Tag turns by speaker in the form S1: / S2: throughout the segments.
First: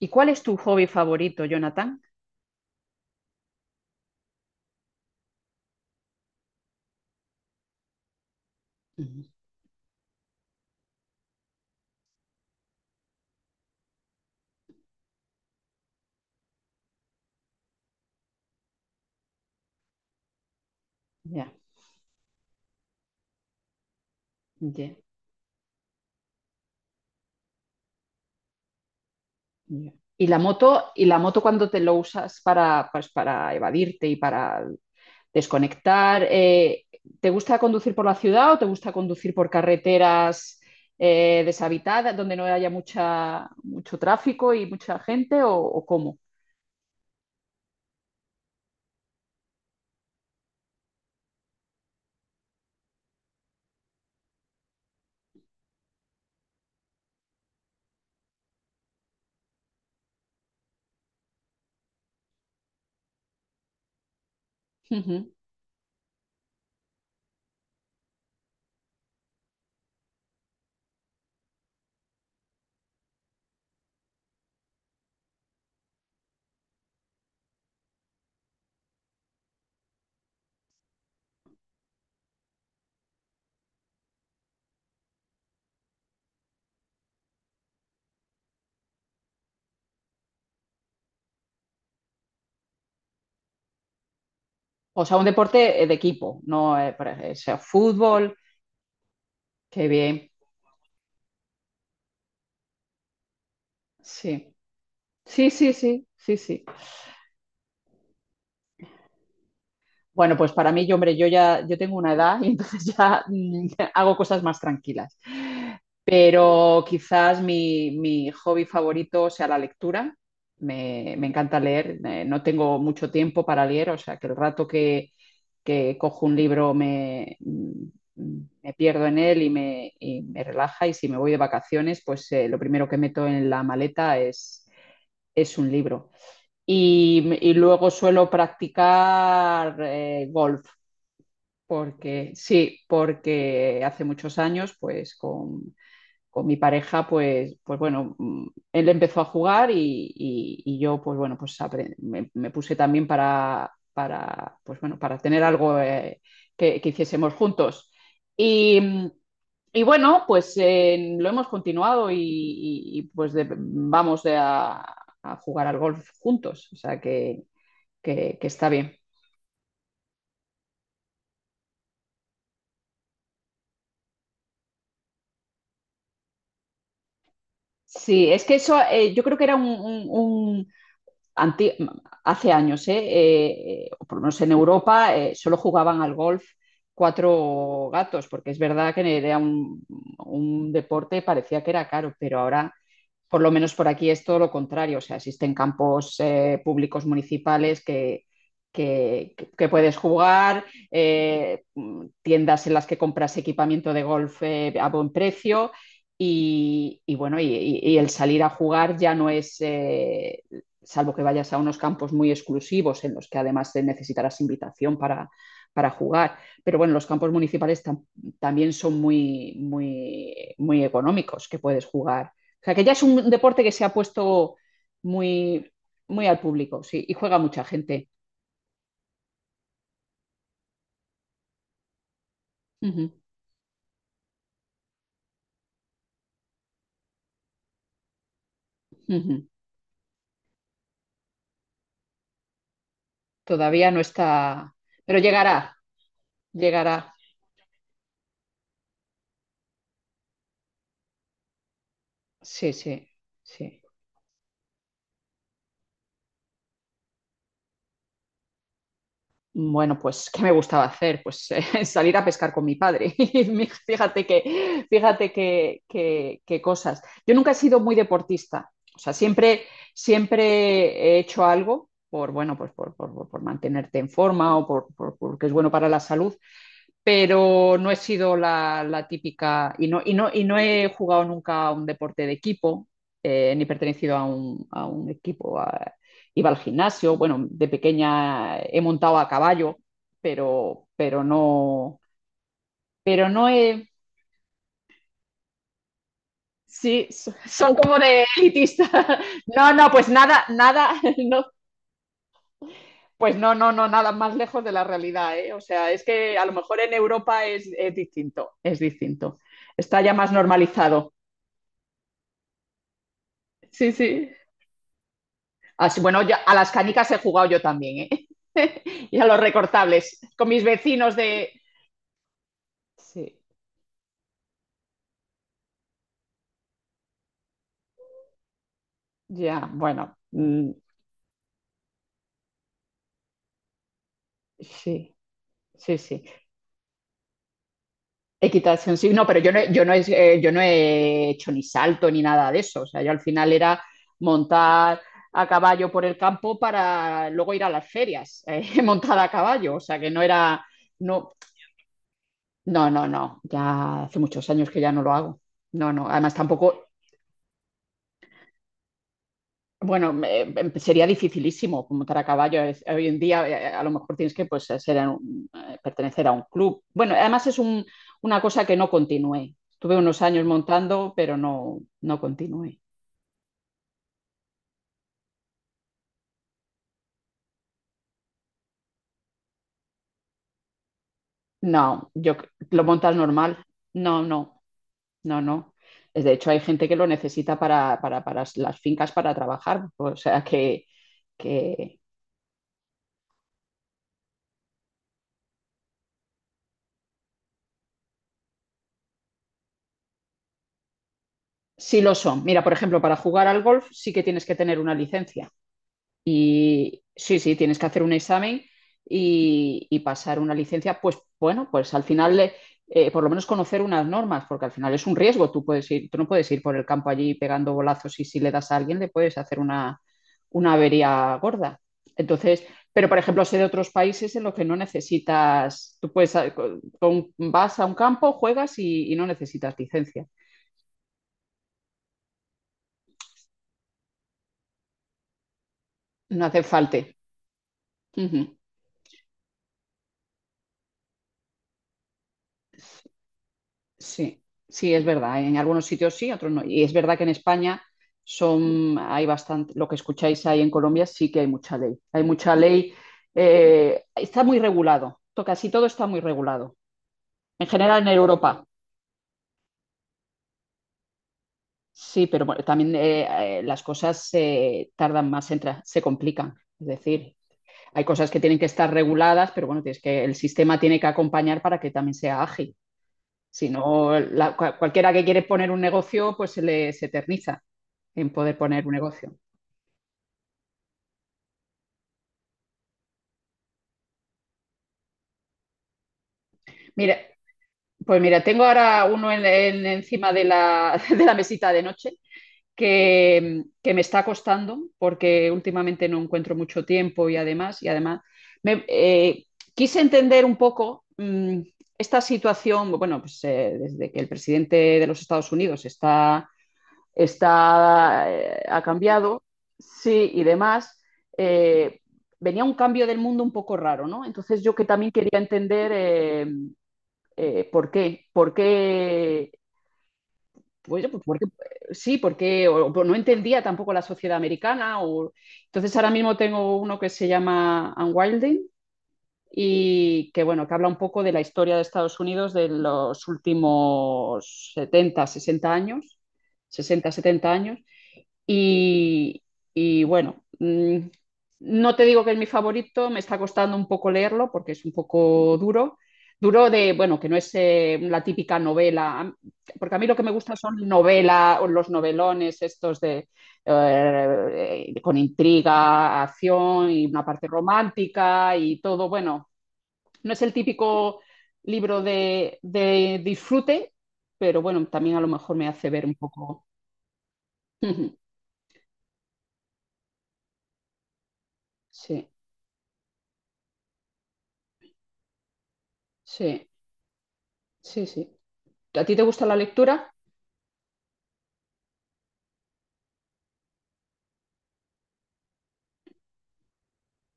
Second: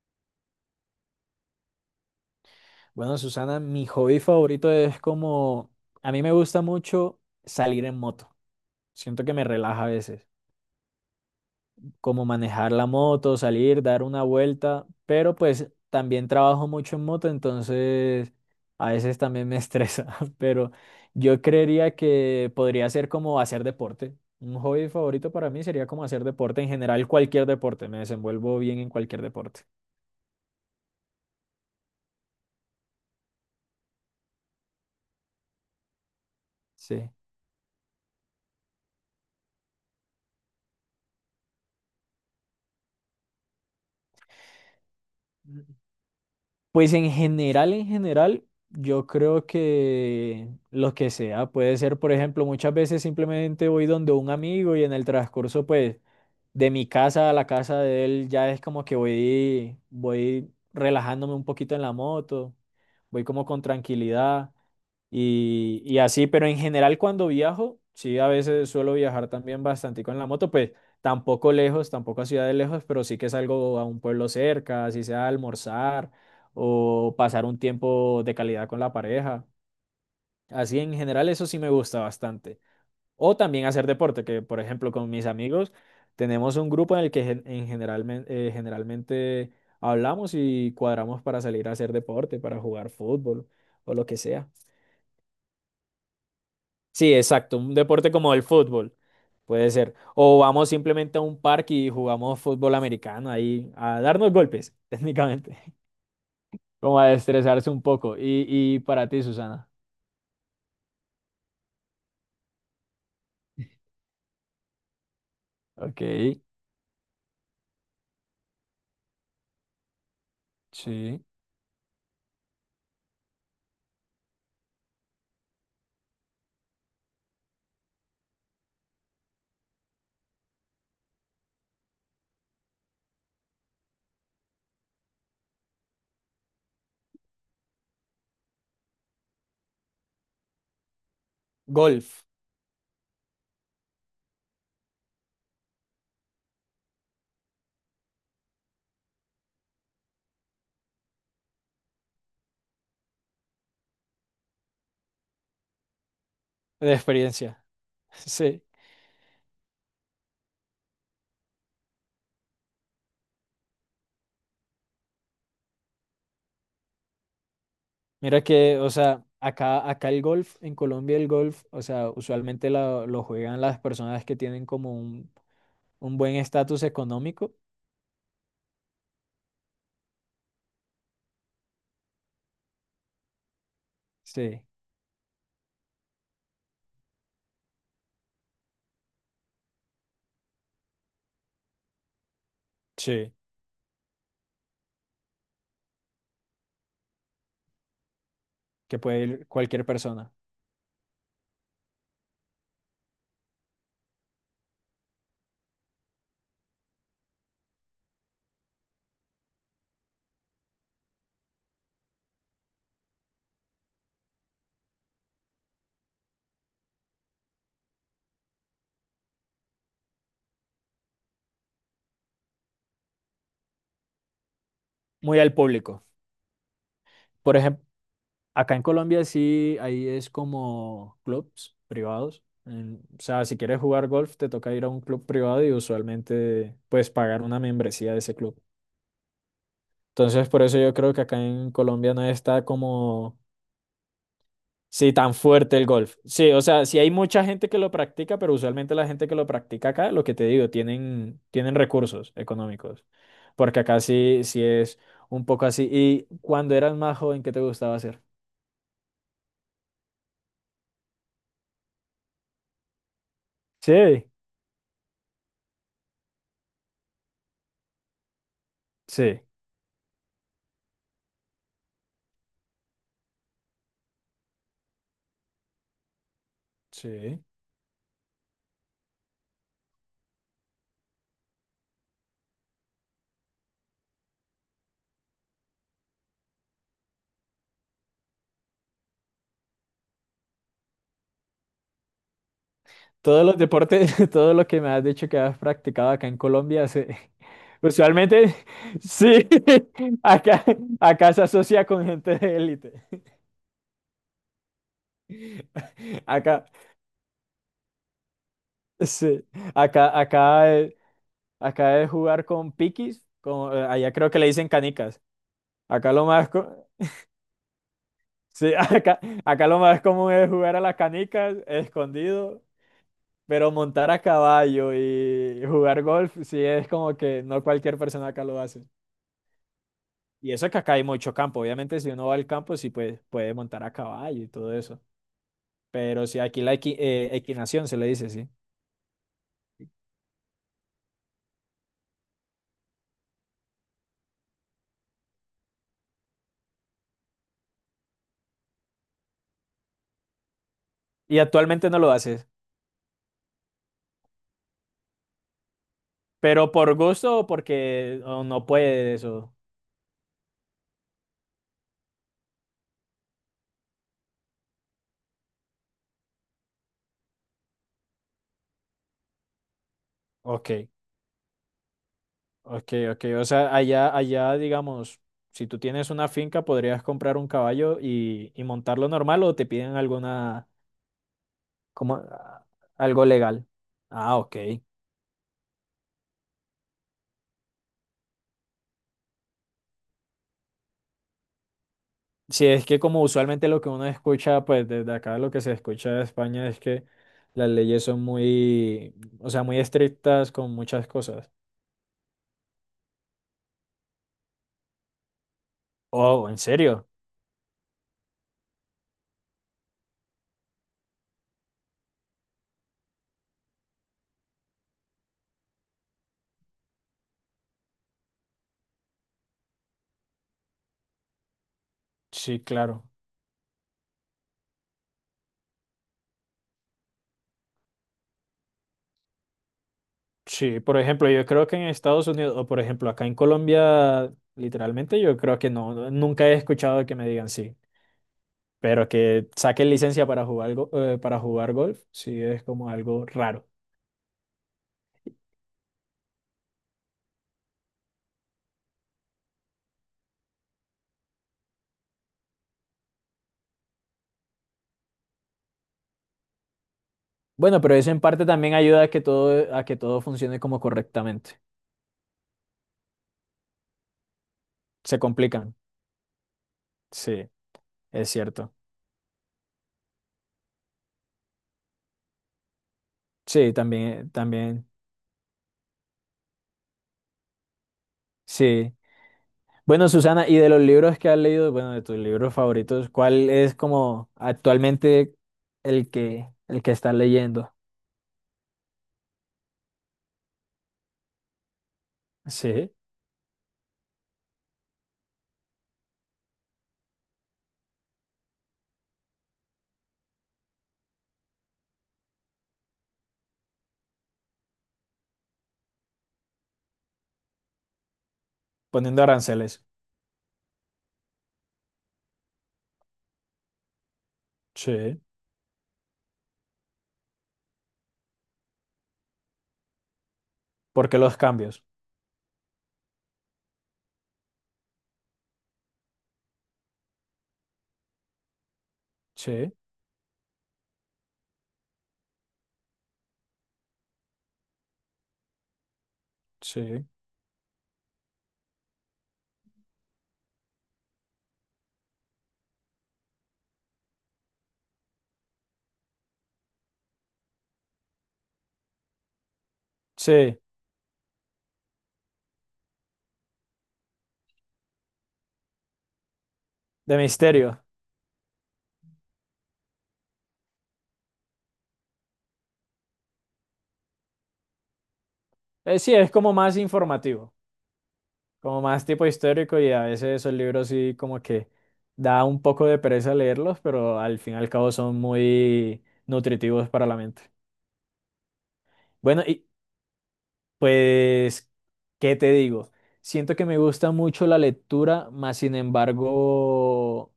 S1: ¿Y cuál es tu hobby favorito, Jonathan?
S2: Bueno, Susana, mi hobby favorito es como, a mí me gusta mucho salir en moto.
S1: Ujú.
S2: Siento que me relaja a veces, como manejar la moto, salir, dar una vuelta, pero pues también trabajo mucho en moto, entonces a veces también me estresa, pero yo
S1: Ya,
S2: creería que podría ser como hacer deporte. Un hobby
S1: ya,
S2: favorito para mí sería como hacer deporte, en general cualquier deporte, me desenvuelvo bien en cualquier deporte.
S1: ya. ¿Y la moto, cuando te lo usas para, pues, para evadirte y para desconectar?
S2: Sí.
S1: ¿Te gusta conducir por la ciudad o te gusta conducir por carreteras deshabitadas, donde no haya mucho tráfico y mucha gente o cómo?
S2: Pues en general, yo creo que lo que sea, puede ser, por ejemplo, muchas veces simplemente voy donde un amigo y en el transcurso, pues, de mi casa a la casa de él, ya es como que voy relajándome un poquito en la moto, voy como con tranquilidad.
S1: Ujú.
S2: Y así, pero en general cuando viajo, sí, a veces suelo viajar también bastante con la moto, pues tampoco lejos, tampoco a ciudades lejos, pero sí que salgo a un pueblo cerca, así sea a almorzar o pasar un tiempo de calidad con la pareja. Así en general eso sí me gusta bastante. O también hacer deporte, que por ejemplo con mis amigos tenemos un grupo en el que generalmente hablamos y cuadramos para salir a hacer deporte, para jugar fútbol o lo que sea.
S1: O sea, un deporte de equipo, no
S2: Sí,
S1: o sea,
S2: exacto, un deporte como
S1: fútbol.
S2: el fútbol, puede
S1: Qué
S2: ser.
S1: bien.
S2: O vamos simplemente a un parque y jugamos fútbol americano ahí a darnos
S1: Sí,
S2: golpes,
S1: sí,
S2: técnicamente.
S1: sí, sí, sí, sí.
S2: Como a estresarse un poco. Y para ti, Susana.
S1: Bueno, pues para mí, yo, hombre, yo tengo una edad y entonces ya hago cosas más tranquilas.
S2: Ok,
S1: Pero quizás mi hobby favorito sea la lectura.
S2: sí.
S1: Me encanta leer. No tengo mucho tiempo para leer, o sea que el rato que cojo un libro me pierdo en él y me relaja. Y si me voy de vacaciones, pues lo primero que meto en la maleta es un libro. Y luego suelo practicar golf.
S2: Golf,
S1: Porque, sí, porque hace muchos años, con mi pareja, pues, pues bueno, él empezó a jugar y yo, pues bueno, me puse también pues bueno, para tener algo que
S2: de
S1: hiciésemos
S2: experiencia.
S1: juntos.
S2: Sí.
S1: Y, mm, y bueno, pues lo hemos continuado pues vamos a jugar al golf juntos, o sea
S2: Mira
S1: que está
S2: que, o
S1: bien.
S2: sea, acá el golf, en Colombia el golf, o sea, usualmente lo juegan las personas que tienen como un buen estatus económico.
S1: Sí, es que eso yo creo que era un- anti- hace años, ¿eh? O por lo menos en
S2: Sí,
S1: Europa, solo jugaban al golf cuatro gatos, porque es verdad que era un deporte, parecía que era caro, pero ahora
S2: sí,
S1: por lo menos por aquí es todo lo contrario. O sea, existen campos públicos municipales
S2: que puede ir
S1: que
S2: cualquier
S1: puedes
S2: persona.
S1: jugar, eh, tiendas en las que compras equipamiento de golf a buen precio y el salir a jugar ya no es, salvo que vayas a unos campos muy exclusivos en los que además necesitarás invitación para jugar. Pero bueno, los campos municipales también son muy, muy, muy económicos, que puedes jugar, o sea, que ya es un deporte que se ha puesto
S2: Muy al
S1: muy,
S2: público.
S1: muy al público, sí, y juega
S2: Por
S1: mucha
S2: ejemplo,
S1: gente.
S2: acá en Colombia sí, ahí es como clubs privados.
S1: Uh
S2: En-
S1: -huh,
S2: o sea, si quieres jugar golf, te toca ir a un club privado y usualmente pues pagar una membresía de ese club.
S1: uh -huh.
S2: Entonces, por eso yo creo que acá en Colombia no está como,
S1: Todavía no está,
S2: sí,
S1: pero
S2: tan
S1: llegará,
S2: fuerte el golf. Sí, o sea, sí hay
S1: llegará.
S2: mucha gente que lo practica, pero usualmente la gente que lo practica acá, lo que te digo, tienen, tienen recursos
S1: Sí,
S2: económicos.
S1: sí, sí.
S2: Porque acá sí, sí es un poco así. ¿Y cuando eras más joven, qué te gustaba hacer?
S1: Bueno, pues, ¿qué me gustaba hacer? Pues salir a pescar con mi padre.
S2: Sí,
S1: Fíjate que, que cosas. Yo nunca he sido muy deportista. O sea,
S2: sí.
S1: siempre he hecho algo por, bueno, por mantenerte en forma porque es bueno para la salud,
S2: Sí.
S1: pero no he sido la típica no he jugado nunca a un deporte de equipo, ni pertenecido a a un equipo. Iba al gimnasio, bueno, de pequeña he montado a caballo, pero, pero no, pero
S2: Todos
S1: no
S2: los
S1: he...
S2: deportes, todo lo que me has dicho que has practicado acá en Colombia,
S1: Sí,
S2: se-
S1: son como de
S2: usualmente
S1: elitista.
S2: sí,
S1: No, no, pues nada,
S2: acá,
S1: nada,
S2: acá se
S1: no,
S2: asocia con gente de élite.
S1: pues no, no, no, nada más lejos de la realidad, ¿eh? O sea, es que a lo
S2: Acá,
S1: mejor en Europa es distinto, es distinto.
S2: sí,
S1: Está ya
S2: acá,
S1: más
S2: acá, eh,
S1: normalizado.
S2: acá es jugar con piquis, como,
S1: Sí,
S2: allá
S1: sí.
S2: creo que le dicen canicas.
S1: Así,
S2: Acá
S1: bueno,
S2: lo
S1: ya
S2: más,
S1: a las
S2: co-
S1: canicas he jugado yo también, ¿eh?
S2: sí,
S1: Y
S2: acá,
S1: a los
S2: acá lo más
S1: recortables,
S2: común
S1: con
S2: es
S1: mis
S2: jugar a las
S1: vecinos de...
S2: canicas, escondido,
S1: Sí,
S2: pero montar a caballo y jugar golf, sí, es como que no cualquier persona acá lo hace.
S1: ya, bueno,
S2: Y eso que acá hay mucho campo. Obviamente, si uno va al campo, sí puede, puede montar a caballo y todo eso.
S1: sí, sí, sí.
S2: Pero sí, aquí la equinación se le dice, sí.
S1: Equitación, sí, no, pero yo no he, yo no he hecho ni salto ni nada de eso. O sea, yo al final era montar a caballo por el campo para luego ir a las ferias, montada a caballo. O sea, que no era... No,
S2: Y actualmente no lo haces.
S1: no, no, no. Ya hace muchos años que ya no lo hago. No, no. Además,
S2: Pero
S1: tampoco...
S2: por gusto o porque o no puedes o...
S1: Bueno, sería dificilísimo montar a caballo. Hoy en día a lo mejor tienes que, pues, pertenecer a un club. Bueno, además es una cosa que no continué. Estuve unos años
S2: Ok,
S1: montando, pero no, no continué.
S2: ok, ok. O sea, allá, digamos, si tú tienes una finca, podrías comprar un caballo y montarlo normal o te piden alguna,
S1: No,
S2: como, ah,
S1: lo montas
S2: algo
S1: normal.
S2: legal.
S1: No,
S2: Ah, ok.
S1: no, no, no. Es... De hecho, hay gente que lo necesita las fincas, para trabajar. O sea que
S2: Sí, es que como usualmente lo que uno escucha, pues desde acá lo que se escucha de España es que las leyes son muy, o sea, muy estrictas con muchas cosas.
S1: sí lo son. Mira, por ejemplo, para jugar al golf sí que tienes que tener una licencia.
S2: Oh, ¿en
S1: Y
S2: serio?
S1: sí, sí, tienes que hacer un examen y pasar una licencia, pues bueno, pues al final, por lo menos conocer unas normas, porque al final es un riesgo. Tú no puedes ir por el campo allí pegando bolazos, y si le das a alguien le puedes hacer una avería gorda.
S2: Sí,
S1: Entonces, pero
S2: claro.
S1: por ejemplo, sé de otros países en los que no necesitas, tú puedes, vas a un campo, juegas y no necesitas licencia,
S2: Sí, por ejemplo, yo creo que en Estados Unidos, o por ejemplo, acá en Colombia, literalmente yo creo que no,
S1: no
S2: nunca he
S1: hace falta.
S2: escuchado que me digan sí,
S1: Ujú.
S2: pero que saquen licencia para jugar, para jugar golf, sí es como algo raro.
S1: Sí, sí, es verdad. En algunos sitios sí, otros no. Y es verdad que en España son, hay bastante, lo que escucháis ahí en Colombia, sí que hay mucha ley. Hay mucha ley, está muy regulado. Casi todo está muy regulado. En
S2: Bueno, pero
S1: general en
S2: eso en parte
S1: Europa.
S2: también ayuda a que todo funcione como correctamente.
S1: Sí, pero bueno, también las cosas
S2: Se
S1: tardan más en
S2: complican.
S1: tra- se complican. Es decir,
S2: Sí.
S1: hay
S2: Es
S1: cosas que tienen que
S2: cierto.
S1: estar reguladas, pero bueno, tienes que, el sistema tiene que acompañar para que también sea ágil. Si
S2: Sí,
S1: no,
S2: también, también.
S1: cualquiera que quiere poner un negocio, pues se le se eterniza en poder poner un
S2: Sí.
S1: negocio.
S2: Bueno, Susana, y de los libros que has leído, bueno, de tus libros favoritos, ¿cuál es como actualmente el que estás
S1: Mira,
S2: leyendo?
S1: pues mira, tengo ahora uno encima de de la mesita de noche
S2: Sí.
S1: me está costando porque últimamente no encuentro mucho tiempo y además me, eh, quise entender un poco esta situación, bueno, pues desde que el presidente de los Estados Unidos está ha
S2: Poniendo
S1: cambiado,
S2: aranceles.
S1: sí, y demás, eh, venía un cambio del mundo un poco raro, ¿no? Entonces yo que también
S2: Sí.
S1: quería entender, ¿por qué? ¿Por qué? Pues,
S2: ¿Por qué
S1: pues,
S2: los
S1: porque,
S2: cambios?
S1: sí, porque o no entendía tampoco la sociedad americana. Entonces ahora mismo tengo uno que se llama Unwilding,
S2: Sí,
S1: y que bueno, que habla un poco de la historia de Estados Unidos de los últimos 70, 60 años,
S2: sí,
S1: 60 70 años. Y, y bueno, no te digo que es mi favorito, me está costando un poco leerlo porque es un poco duro. Duro de, bueno, que no es la típica novela, porque a mí lo que me gusta
S2: sí.
S1: son novelas, los novelones estos de, con intriga, acción y
S2: De
S1: una parte
S2: misterio.
S1: romántica y todo. Bueno, no es el típico libro de disfrute, pero bueno, también a lo mejor me hace ver
S2: Sí,
S1: un
S2: es como
S1: poco.
S2: más informativo, como más tipo histórico y a veces esos libros sí como que
S1: Sí,
S2: da un poco de pereza leerlos, pero al fin y al cabo son muy
S1: sí.
S2: nutritivos para la mente.
S1: Sí, sí. ¿A ti te
S2: Bueno,
S1: gusta la
S2: y
S1: lectura?
S2: pues, ¿qué te digo? Siento que me gusta mucho la lectura, más sin embargo,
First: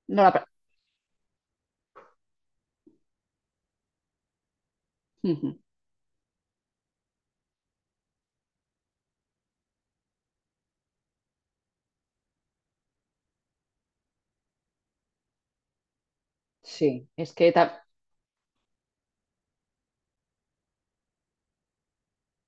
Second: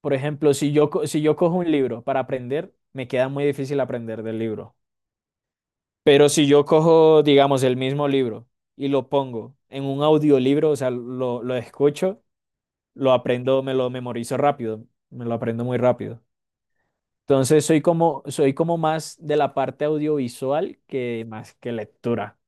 S2: por
S1: No la...
S2: ejemplo, si yo, si yo cojo un libro para aprender, me queda muy difícil aprender del libro.
S1: Ujú.
S2: Pero si yo cojo, digamos, el mismo libro y lo pongo en un audiolibro, o sea, lo escucho, lo aprendo, me lo memorizo rápido, me lo aprendo muy rápido.
S1: Sí, es que,
S2: Entonces, soy como más de la parte audiovisual que más que lectura.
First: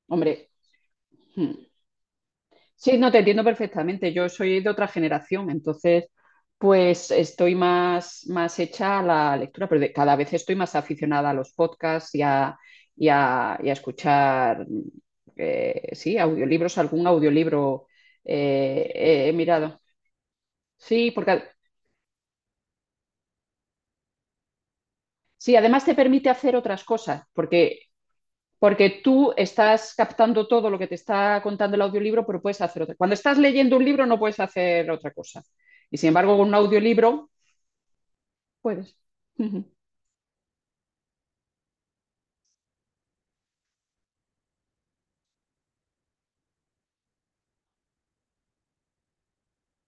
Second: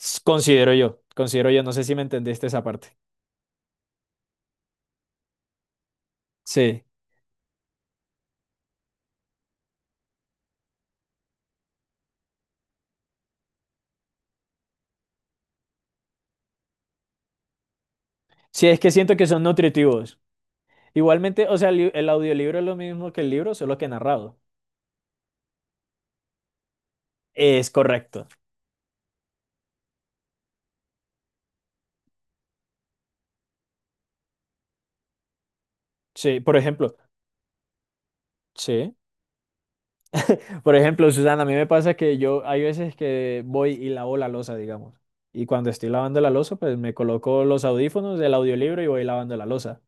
S1: hombre,
S2: Considero yo,
S1: ujú.
S2: no sé si me entendiste esa parte.
S1: Sí, no te entiendo perfectamente. Yo soy de otra generación, entonces,
S2: Sí,
S1: pues estoy más, más hecha a la lectura, pero cada vez estoy más aficionada a los podcasts y a escuchar, sí, audiolibros, algún audiolibro
S2: sí, es que siento que
S1: he
S2: son
S1: mirado.
S2: nutritivos.
S1: Sí, porque
S2: Igualmente, o sea, el audiolibro es lo mismo que el libro, solo que narrado.
S1: sí, además te permite hacer otras cosas,
S2: Es correcto.
S1: porque tú estás captando todo lo que te está contando el audiolibro, pero puedes hacer otra cosa. Cuando estás leyendo un libro no puedes hacer otra cosa. Y sin embargo,
S2: Sí,
S1: con un
S2: por ejemplo,
S1: audiolibro
S2: sí.
S1: puedes. Ujú,
S2: Por ejemplo, Susana, a mí me pasa que yo hay veces que voy y lavo la losa, digamos. Y cuando estoy lavando la losa, pues me coloco los audífonos del audiolibro y voy lavando la losa.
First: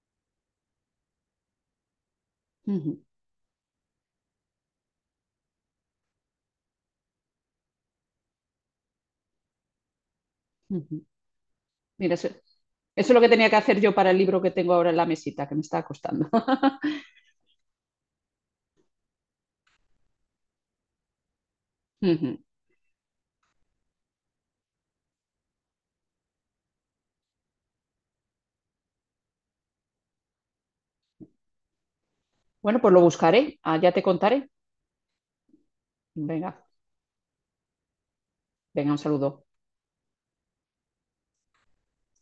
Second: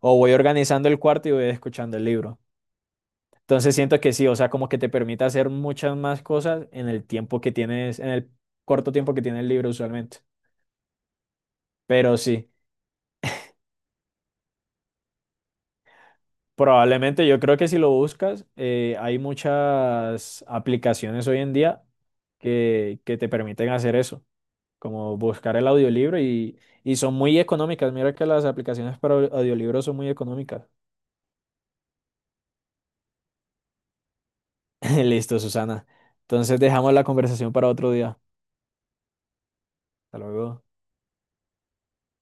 S2: O voy organizando el cuarto y voy escuchando el libro.
S1: ujú,
S2: Entonces siento que sí, o sea, como que te permite hacer muchas más cosas en el tiempo que tienes, en el corto tiempo que tienes libre usualmente.
S1: ujú. Mira,
S2: Pero
S1: eso
S2: sí,
S1: es lo que tenía que hacer yo para el libro que tengo ahora en la mesita, que me está costando.
S2: probablemente yo creo que si lo buscas, hay muchas aplicaciones hoy en día
S1: Ujú.
S2: que te permiten hacer eso, como buscar el audiolibro y son muy económicas. Mira que las aplicaciones para audiolibros son muy económicas.
S1: Bueno, pues lo buscaré. Ah, ya te contaré.
S2: Listo, Susana. Entonces
S1: Venga,
S2: dejamos la conversación para otro día.
S1: venga, un saludo.
S2: Hasta luego.